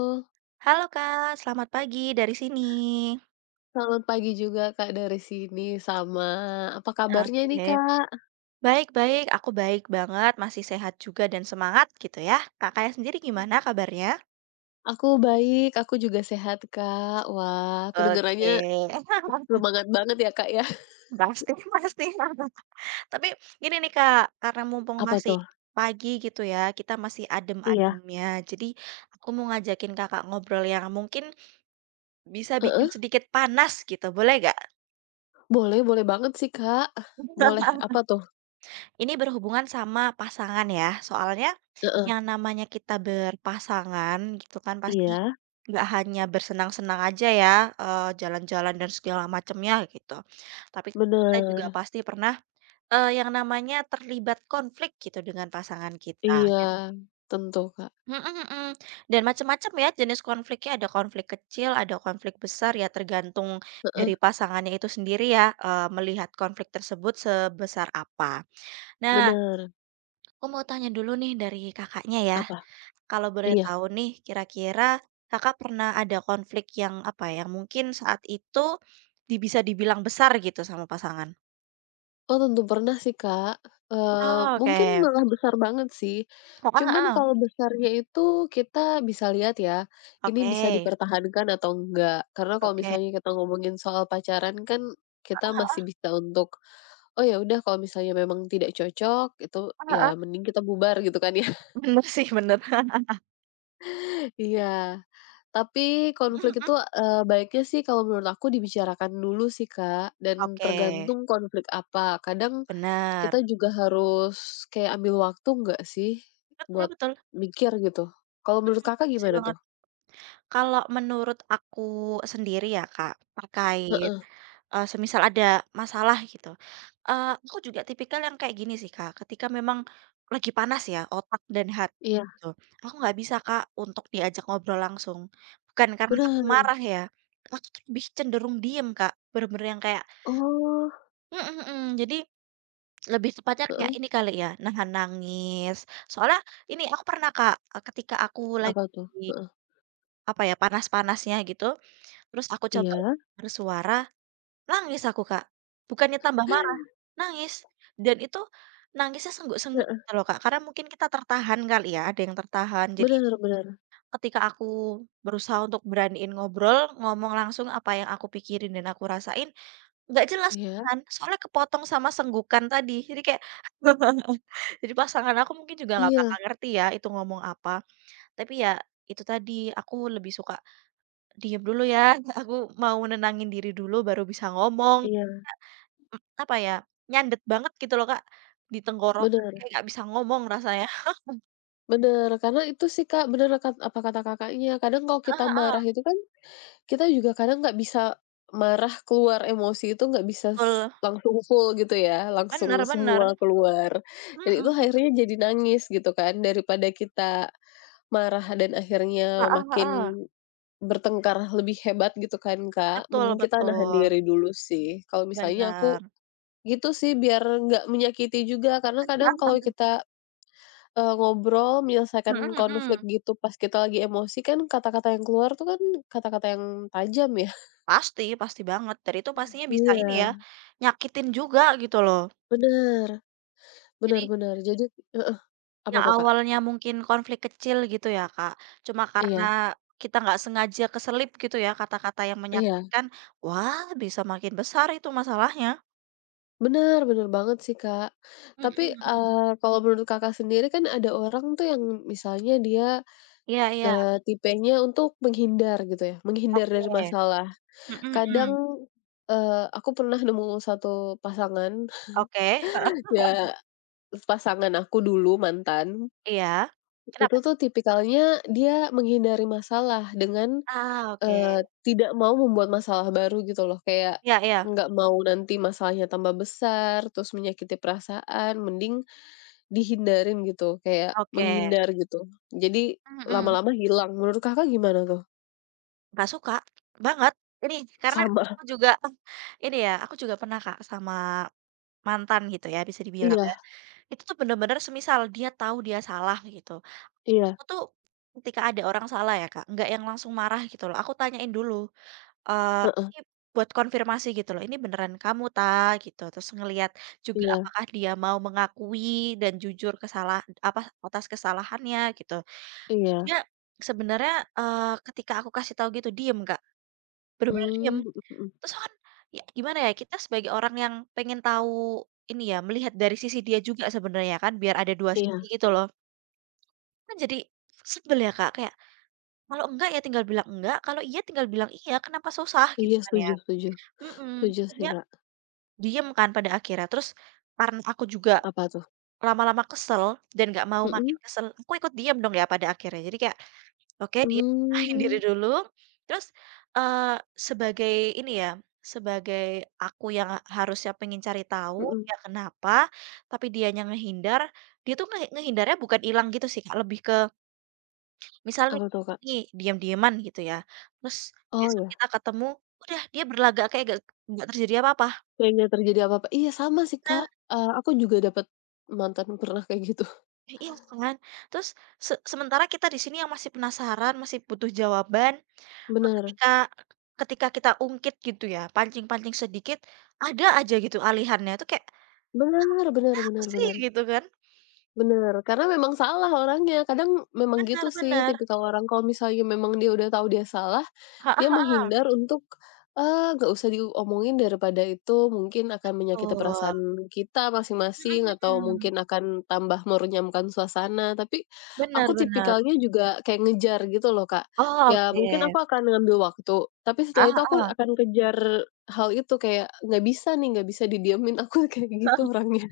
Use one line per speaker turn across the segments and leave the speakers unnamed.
Oh,
Halo Kak, selamat pagi dari sini.
selamat pagi juga Kak, dari sini sama. Apa kabarnya nih
Oke,
Kak?
baik-baik. Aku baik banget, masih sehat juga dan semangat gitu ya. Kakaknya sendiri gimana kabarnya?
Aku baik, aku juga sehat Kak. Wah, kedengarannya
Oke,
semangat banget ya Kak ya.
pasti pasti. Tapi gini nih Kak, karena mumpung
Apa
masih
tuh?
pagi gitu ya, kita masih
Iya.
adem-ademnya. Jadi aku mau ngajakin Kakak ngobrol yang mungkin bisa bikin
Heeh,
sedikit panas gitu, boleh gak?
boleh boleh banget sih Kak. Boleh, apa tuh?
Ini berhubungan sama pasangan ya, soalnya
Heeh.
yang namanya kita berpasangan gitu kan pasti
Iya.
nggak hanya bersenang-senang aja ya, jalan-jalan dan segala macamnya gitu. Tapi kita juga
Bener.
pasti pernah, yang namanya terlibat konflik gitu dengan pasangan kita.
Iya,
Dan
tentu Kak.
mhm mhm, dan macam-macam ya jenis konfliknya, ada konflik kecil, ada konflik besar ya tergantung
Heeh,
dari pasangannya itu sendiri ya, melihat konflik tersebut sebesar apa. Nah,
bener.
aku mau tanya dulu nih dari Kakaknya ya.
Apa?
Kalau boleh
Iya.
tahu nih kira-kira Kakak pernah ada konflik yang apa ya, mungkin saat itu bisa dibilang besar gitu sama pasangan?
Oh, tentu pernah sih, Kak,
Oh,
mungkin
oke.
malah besar banget sih,
Heeh
cuman
heeh.
kalau besarnya itu kita bisa lihat ya, ini
Oke,
bisa dipertahankan atau enggak. Karena kalau
oke.
misalnya kita ngomongin soal pacaran kan kita masih bisa untuk, "Oh, ya udah kalau misalnya memang tidak cocok itu ya
Heeh.
mending kita bubar," gitu kan ya.
Bener sih, bener.
Iya. Tapi
Mhm
konflik itu,
mhm.
baiknya sih kalau menurut aku dibicarakan dulu sih, Kak, dan
Oke,
tergantung konflik apa. Kadang
bener.
kita juga harus kayak ambil waktu nggak sih
Betul
buat
betul.
mikir gitu. Kalau menurut
Mhm,
Kakak
bener
gimana
banget.
tuh?
Kalau menurut aku sendiri ya Kak, terkait,
Heeh,
semisal ada masalah gitu, aku juga tipikal yang kayak gini sih Kak, ketika memang lagi panas ya otak dan hati
iya,
gitu, aku nggak bisa Kak untuk diajak ngobrol langsung. Bukan karena aku
bener.
marah ya, aku tuh lebih cenderung diem Kak, bener-bener yang kayak
Oh,
mhm mhm, jadi lebih tepatnya kayak
heeh,
ini kali ya, nahan nangis. Soalnya ini aku pernah Kak, ketika aku lagi,
apa tuh? Heeh,
apa ya, panas-panasnya gitu. Terus aku coba untuk
iya,
bersuara, nangis aku, Kak. Bukannya tambah marah, nangis. Dan itu nangisnya sengguk-sengguk
heeh,
gitu loh, Kak, karena mungkin kita tertahan kali ya, ada yang tertahan. Jadi
bener bener,
ketika aku berusaha untuk beraniin ngobrol, ngomong langsung apa yang aku pikirin dan aku rasain, nggak jelas
iya
kan, soalnya kepotong sama senggukan tadi. Jadi kayak, jadi pasangan aku mungkin juga nggak
iya
bakal ngerti ya itu ngomong apa. Tapi ya itu tadi, aku lebih suka diam dulu ya, aku mau menenangin diri dulu baru bisa ngomong,
iya,
apa ya, nyandet banget gitu loh, Kak, di tenggorokan kayak
bener
nggak bisa ngomong rasanya.
bener. Karena itu sih, Kak, bener apa kata Kakaknya, kadang kalau kita
Heeh heeh,
marah itu kan kita juga kadang nggak bisa marah, keluar emosi itu nggak bisa
betul,
langsung full gitu ya, langsung
bener bener,
semua keluar. Dan
mhm
itu
mhm,
akhirnya jadi nangis gitu kan, daripada kita marah dan akhirnya
heeh
makin
heeh,
bertengkar lebih hebat gitu kan, Kak,
betul
mending kita nahan
betul,
diri dulu sih. Kalau misalnya aku
bener.
gitu sih biar nggak menyakiti juga, karena kadang kalau kita, ngobrol menyelesaikan
Mhm
konflik
mhm,
gitu pas kita lagi emosi kan kata-kata yang keluar tuh kan kata-kata yang tajam ya.
pasti pasti banget, dari itu pastinya bisa ini
Iya.
ya, nyakitin juga gitu loh.
Bener
Jadi
bener bener jadi heeh, apa
yang
tuh, Kak?
awalnya mungkin konflik kecil gitu ya, Kak, cuma karena
Iya
kita nggak sengaja keselip gitu ya kata-kata yang
iya,
menyakitkan, wah bisa makin besar itu masalahnya.
bener bener banget sih, Kak.
Mhm
Tapi,
mhm.
kalau menurut Kakak sendiri kan ada orang tuh yang misalnya dia,
Iya iya,
tipenya untuk menghindar gitu ya, menghindar dari
oke.
masalah.
Mhm
Kadang,
mhm.
aku pernah nemu satu pasangan,
Oke, heeh.
ya pasangan aku dulu mantan,
Iya.
itu
Kenapa tuh?
tuh tipikalnya dia menghindari masalah dengan
Ah, oke.
Tidak mau membuat masalah baru gitu loh, kayak
Iya iya,
nggak mau nanti masalahnya tambah besar, terus menyakiti perasaan, mending dihindarin gitu, kayak
oke.
menghindar gitu. Jadi
Mhm.
lama-lama hilang. Menurut Kakak gimana tuh?
Nggak suka banget ini karena
Sama.
aku juga ini ya, aku juga pernah, Kak, sama mantan gitu ya bisa dibilang ya,
Iya
itu tuh bener-bener semisal dia tahu dia salah gitu.
iya,
Aku tuh ketika ada orang salah ya, Kak, nggak yang langsung marah gitu loh, aku tanyain dulu,
heeh,
ini buat konfirmasi gitu loh, "Ini beneran kamu, Ta?" Gitu. Terus ngelihat juga
iya
apakah dia mau mengakui dan jujur, apa, atas kesalahannya gitu.
iya.
Dia sebenarnya, ketika aku kasih tahu gitu diem, Kak, bener-bener diem.
Mmm, mhm mhm.
Terus kan ya gimana ya, kita sebagai orang yang pengen tahu ini ya, melihat dari sisi dia juga sebenarnya kan, biar ada 2 sisi
Iya
gitu loh. Kan jadi sebel ya, Kak, kayak, kalau enggak ya tinggal bilang enggak, kalau iya tinggal bilang iya, kenapa susah gitu
iya,
kan ya.
setuju setuju.
Mhm,
Setuju
jadi
sih,
dia
Kak.
diem kan pada akhirnya, terus karena aku juga
Apa tuh?
lama-lama kesel dan nggak mau makin
Mhm?
kesel, aku ikut diem dong ya pada akhirnya. Jadi kayak, oke diem, tenangin diri
Mmm,
dulu, terus, eee, sebagai ini ya, sebagai aku yang harusnya pengen cari tahu
mhm.
dia kenapa, tapi dianya ngehindar, dia tuh ngehindarnya bukan ilang gitu sih Kak, lebih ke. Misalnya
Apa tuh, Kak?
ini diam-diaman gitu ya, terus
Oh,
besok
ya.
kita ketemu, udah dia berlagak kayak gak nggak terjadi apa-apa.
Kayaknya terjadi apa-apa iya sama sih
Benar,
Kak, aku juga dapet mantan pernah kayak gitu.
ya iya kan. Terus sementara kita di sini yang masih penasaran, masih butuh jawaban,
Bener
ketika ketika kita ungkit gitu ya, pancing-pancing sedikit, ada aja gitu alihannya, itu kayak,
bener bener
"Apa
bener
sih?"
bener
Gitu kan.
bener, karena memang salah orangnya, kadang memang gitu sih
Benar-benar.
tipikal orang kalau misalnya memang dia udah tahu dia salah.
Heeh
Dia
heeh,
menghindar untuk, nggak usah diomongin daripada itu mungkin akan menyakiti
betul,
perasaan kita
mhm
masing-masing atau
mhm,
mungkin akan tambah merunyamkan suasana, tapi aku
bener.
tipikalnya juga kayak ngejar gitu loh, Kak.
Oh
Ya
oke.
mungkin aku akan ngambil waktu, tapi
Ah,
setelah itu aku
heeh.
akan kejar hal itu kayak, "Nggak bisa nih, nggak bisa didiemin," aku kayak gitu
Heeh.
orangnya.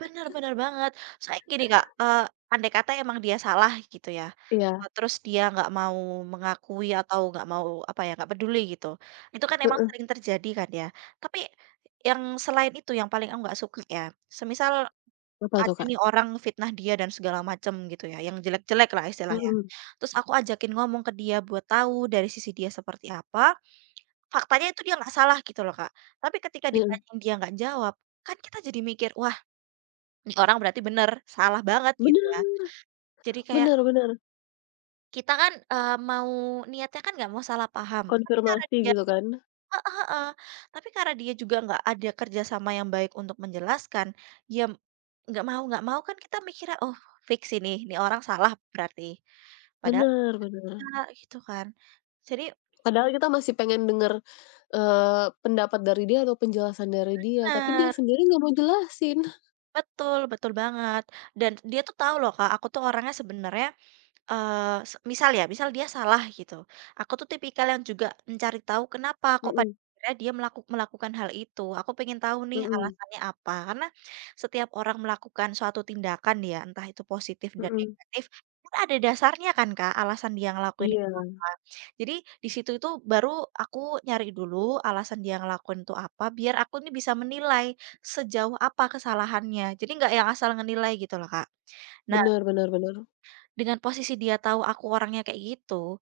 Bener bener banget. Saya gini Kak, andai kata emang dia salah gitu ya,
Iya,
terus dia nggak mau mengakui atau nggak mau, apa ya, nggak peduli gitu. Itu kan emang
heeh.
sering terjadi kan ya. Tapi yang selain itu yang paling aku nggak suka ya, semisal
Apa tuh,
ada
Kak?
nih orang fitnah dia dan segala macem gitu ya, yang jelek-jelek lah istilahnya.
Mhm,
Terus aku ajakin ngomong ke dia buat tahu dari sisi dia seperti apa, faktanya itu dia nggak salah gitu loh Kak. Tapi ketika
mhm.
ditanyain dia nggak jawab, kan kita jadi mikir, "Wah, nih orang berarti bener, salah banget gitu ya."
Bener
Jadi kayak
bener bener,
kita kan, mau niatnya kan nggak mau salah paham, tapi karena
konfirmasi
dia,
gitu kan.
heeh heeh, tapi karena dia juga nggak ada kerja sama yang baik untuk menjelaskan, ya nggak mau kan kita mikirnya, "Oh fix ini orang salah berarti." Padahal
Bener bener.
enggak gitu kan. Jadi
Padahal kita masih pengen denger, pendapat dari dia atau penjelasan dari dia, tapi dia
bener,
sendiri nggak mau jelasin.
betul betul banget dan dia tuh tahu loh Kak, aku tuh orangnya sebenarnya. Misal dia salah gitu, aku tuh tipikal yang juga mencari tahu kenapa kok pada
Mhm
akhirnya dia melakukan hal itu. Aku pengen tahu nih
mhm
alasannya apa, karena setiap orang melakukan suatu tindakan ya, entah itu positif dan
mhm.
negatif, kan ada dasarnya kan, Kak, alasan dia ngelakuin itu
Iya,
apa. Jadi di situ itu baru aku nyari dulu alasan dia ngelakuin itu apa, biar aku nih bisa menilai sejauh apa kesalahannya. Jadi nggak yang asal ngenilai gitu loh, Kak. Nah,
bener bener bener
dengan posisi dia tahu aku orangnya kayak gitu,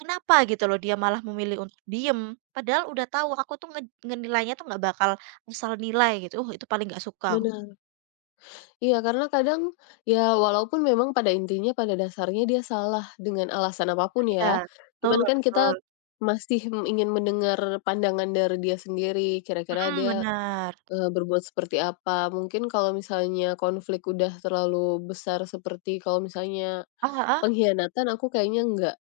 kenapa gitu loh dia malah memilih untuk diem, padahal udah tahu aku tuh ngenilainya tuh nggak bakal asal nilai gitu, itu paling nggak suka," aku.
bener. Iya, karena kadang, ya walaupun memang pada intinya, pada dasarnya dia salah dengan alasan apa pun
Iya,
ya, cuman
betul
kan kita
betul,
masih ingin mendengar pandangan dari dia sendiri, kira-kira
mhm,
dia,
bener.
berbuat seperti apa. Mungkin kalau misalnya konflik udah terlalu besar seperti kalau misalnya
Ah hah,
pengkhianatan aku kayaknya enggak.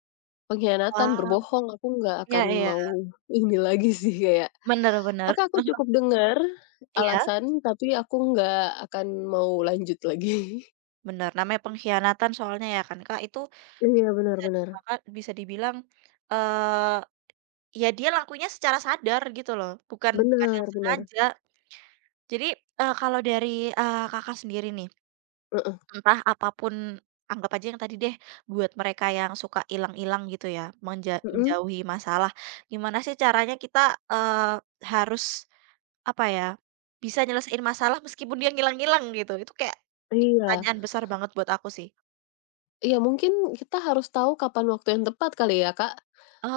Pengkhianatan,
wah,
berbohong, aku nggak
iya
akan
iya,
mau ini lagi sih kayak,
benar, benar.
oke aku cukup dengar
Iya,
alasan, tapi aku nggak akan mau lanjut lagi.
benar. Namanya pengkhianatan soalnya ya kan, Kak, itu
Iya, benar
bisa
benar.
bisa dibilang, eee, ya dia lakunya secara sadar gitu loh, bukan bukan yang
Benar benar.
sengaja. Jadi, kalau dari, Kakak sendiri nih,
Heeh.
entah apapun anggap aja yang tadi deh, buat mereka yang suka ilang-ilang gitu ya,
Mhm,
menjauhi masalah. Gimana sih caranya kita, eee, harus, apa ya, bisa nyelesain masalah meskipun dia ngilang-ngilang gitu, itu kayak
iya.
pertanyaan besar banget buat aku sih.
Iya mungkin kita harus tahu kapan waktu yang tepat kali ya, Kak?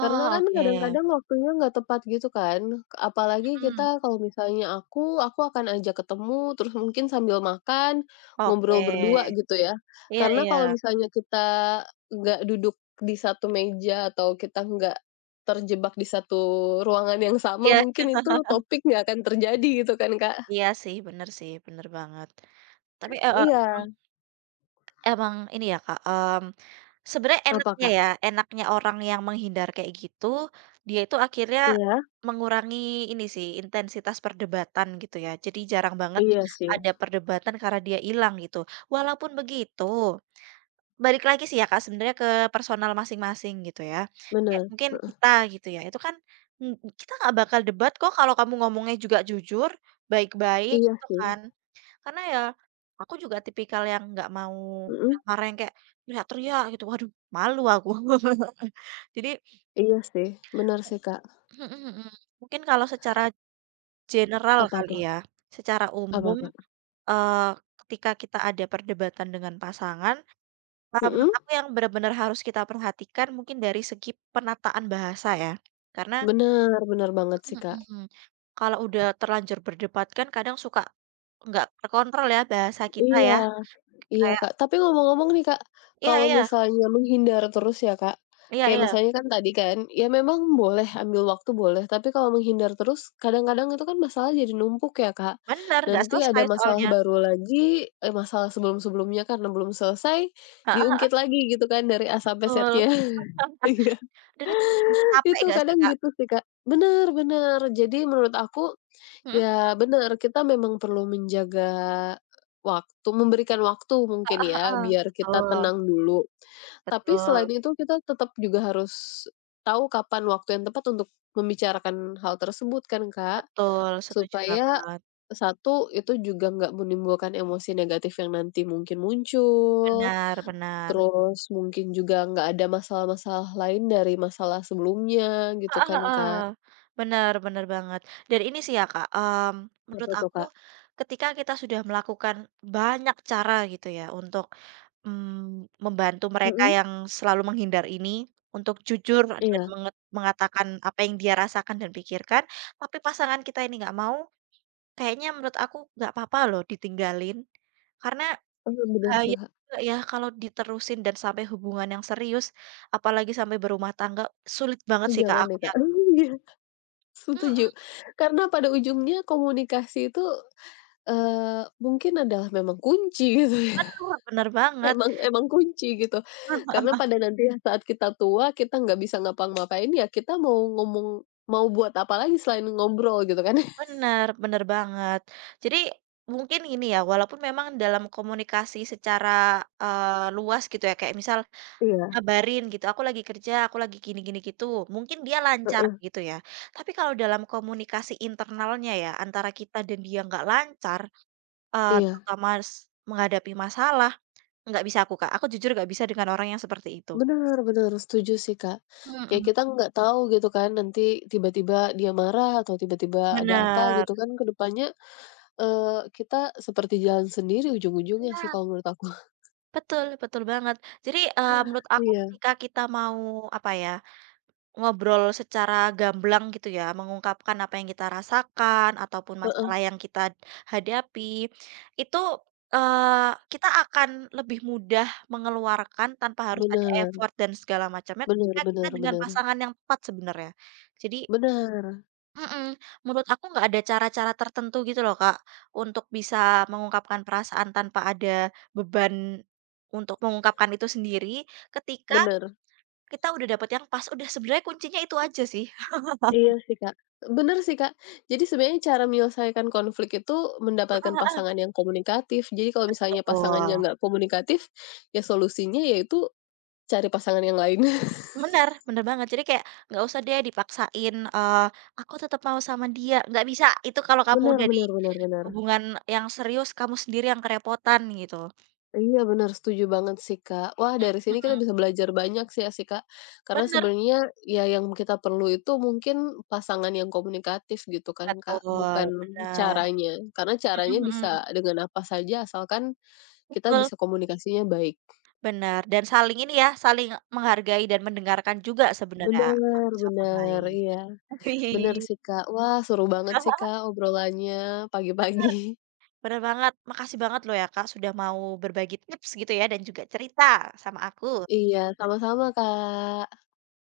Karena kan
oke,
kadang-kadang waktunya nggak tepat gitu kan. Apalagi kita
mhm,
kalau misalnya aku akan ajak ketemu, terus mungkin sambil makan, ngobrol
oke.
berdua gitu ya.
Iya
Karena kalau
iya.
misalnya kita nggak duduk di satu meja atau kita nggak terjebak di satu ruangan yang sama,
Iya
mungkin itu topik nggak akan terjadi gitu kan, Kak?
iya sih, bener banget. Tapi heeh,
Iya.
emang. Ini ya, Kak, sebenarnya
Apa,
enaknya
Kak?
ya, enaknya orang yang menghindar kayak gitu, dia itu akhirnya
Iya?
mengurangi ini sih, intensitas perdebatan gitu ya. Jadi jarang banget
Iya sih,
ada perdebatan karena dia hilang gitu. Walaupun begitu, balik lagi sih ya, Kak, sebenarnya ke personal masing-masing gitu ya. Kayak
benar.
mungkin kita gitu ya, itu kan, ng kita nggak bakal debat kok kalau kamu ngomongnya juga jujur, baik-baik
Iya
gitu
sih,
kan. Karena ya, aku juga tipikal yang nggak mau
mhm.
marah-marah yang kayak teriak-teriak gitu, waduh malu aku. Jadi
Iya sih, bener sih, Kak.
mhm mhm, mungkin kalau secara general
Apa
kali
tuh?
ya, secara
Apa,
umum,
Kak?
eee, ketika kita ada perdebatan dengan pasangan, menurut
Mhm?
aku yang benar-benar harus kita perhatikan mungkin dari segi penataan bahasa ya. Karena
Bener bener banget sih, Kak.
mhm, kalau udah terlanjur berdebat kan kadang suka nggak terkontrol ya bahasa kita
Iya
ya,
iya,
kayak
Kak. Tapi ngomong-ngomong nih, Kak,
iya
kalau
iya,
misalnya menghindar terus ya, Kak,
iya
kayak
iya.
misalnya kan tadi kan, ya memang boleh ambil waktu boleh, tapi kalau menghindar terus kadang-kadang itu kan masalah jadi numpuk ya, Kak.
Bener, nggak
Nanti ada
selesai
masalah
soalnya.
baru lagi, masalah sebelum-sebelumnya karena belum selesai,
Heeh,
diungkit lagi gitu kan dari A sampai
betul.
Z-nya. Iya,
Dan itu bikin capek
itu
nggak sih,
kadang
Kak?
gitu sih, Kak. Bener bener. Jadi menurut aku
Mhm,
ya benar kita memang perlu menjaga waktu, memberikan waktu mungkin
heeh
ya,
heeh.
biar kita tenang dulu.
Betul
Tapi selain
betul
itu kita tetap juga harus tahu kapan waktu yang tepat untuk membicarakan hal tersebut kan, Kak.
betul, setuju
Supaya,
banget.
satu itu juga nggak menimbulkan emosi negatif yang nanti mungkin muncul,
Benar benar.
terus mungkin juga nggak ada masalah-masalah lain dari masalah sebelumnya gitu
Heeh
kan,
heeh.
Kak.
Benar bener banget. Dan ini sih ya, Kak, menurut
Apa tuh,
aku
Kak?
ketika kita sudah melakukan banyak cara gitu ya untuk, mmm, membantu mereka
Mhm,
yang selalu menghindar ini untuk jujur dan
iya.
mengatakan apa yang dia rasakan dan pikirkan, tapi pasangan kita ini nggak mau. Kayaknya menurut aku nggak apa-apa loh ditinggalin, karena
Mmm, bener sih,
bahaya
Kak.
juga ya kalau diterusin dan sampai hubungan yang serius, apalagi sampai berumah tangga, sulit banget
Oh,
sih Kak
jangan
aku
deh,
ya,
Kak. Iya, setuju.
mhm,
Karena pada ujungnya komunikasi itu, mungkin adalah memang kunci gitu ya,
bener bener banget.
emang emang kunci gitu. Karena pada nanti saat kita tua, kita nggak bisa ngapa-ngapain, ya kita mau ngomong mau buat apa lagi selain ngobrol gitu kan.
Bener bener banget. Jadi mungkin ini ya, walaupun memang dalam komunikasi secara, luas gitu ya, kayak misal
Iya,
ngabarin gitu, "Aku lagi kerja, aku lagi gini gini," gitu, mungkin dia lancar
heeh,
gitu ya. Tapi kalau dalam komunikasi internalnya ya, antara kita dan dia nggak lancar,
iya.
terutama menghadapi masalah, nggak bisa aku, Kak. Aku jujur nggak bisa dengan orang yang seperti itu.
Benar-benar setuju sih, Kak. Kayak
Mhm.
kita nggak tahu gitu kan nanti tiba-tiba dia marah atau tiba-tiba ada apa
Bener.
gitu kan ke depannya. Kita seperti jalan sendiri ujung-ujungnya sih
Nah,
kalau menurut aku.
betul betul banget. Jadi, menurut aku
Iya,
ketika kita mau, apa ya, ngobrol secara gamblang gitu ya, mengungkapkan apa yang kita rasakan ataupun
heeh,
masalah yang kita hadapi, itu, kita akan lebih mudah mengeluarkan tanpa harus ada
bener
effort dan segala macamnya
bener
ketika kita
bener
dengan
bener
pasangan yang tepat sebenarnya. Jadi
bener
Mhm, menurut aku nggak ada cara-cara tertentu gitu loh, Kak, untuk bisa mengungkapkan perasaan tanpa ada beban untuk mengungkapkan itu sendiri, ketika
bener,
kita udah dapet yang pas, udah sebenarnya kuncinya itu aja sih.
iya sih, Kak, bener sih, Kak. Jadi sebenarnya cara menyelesaikan konflik itu mendapatkan pasangan yang komunikatif. Jadi kalau misalnya pasangannya
Betul.
nggak komunikatif, ya solusinya yaitu cari pasangan yang lain.
Benar benar banget, jadi kayak nggak usah deh dipaksain, "Aku tetap mau sama dia," nggak bisa, itu kalau kamu
Bener
udah di
bener bener bener.
hubungan yang serius, kamu sendiri yang kerepotan gitu.
Iya benar, setuju banget sih, Kak. Wah, dari sini
Mhm,
kita bisa belajar banyak sih ya sih, Kak. Karena
bener,
sebenarnya ya yang kita perlu itu mungkin pasangan yang komunikatif gitu kan, Kak,
betul,
bukan
bener.
caranya. Karena
Mhm
caranya
mhm,
bisa dengan apa saja asalkan kita
betul.
bisa komunikasinya baik.
Benar dan saling ini ya, saling menghargai dan mendengarkan juga sebenarnya
Benar
satu sama
benar,
lain.
iya. Benar
Wih,
sih, Kak. Wah, seru banget sih, Kak, obrolannya pagi-pagi.
benar, benar banget. Makasih banget loh ya Kak, sudah mau berbagi tips gitu ya dan juga cerita sama aku.
Iya, sama-sama, Kak.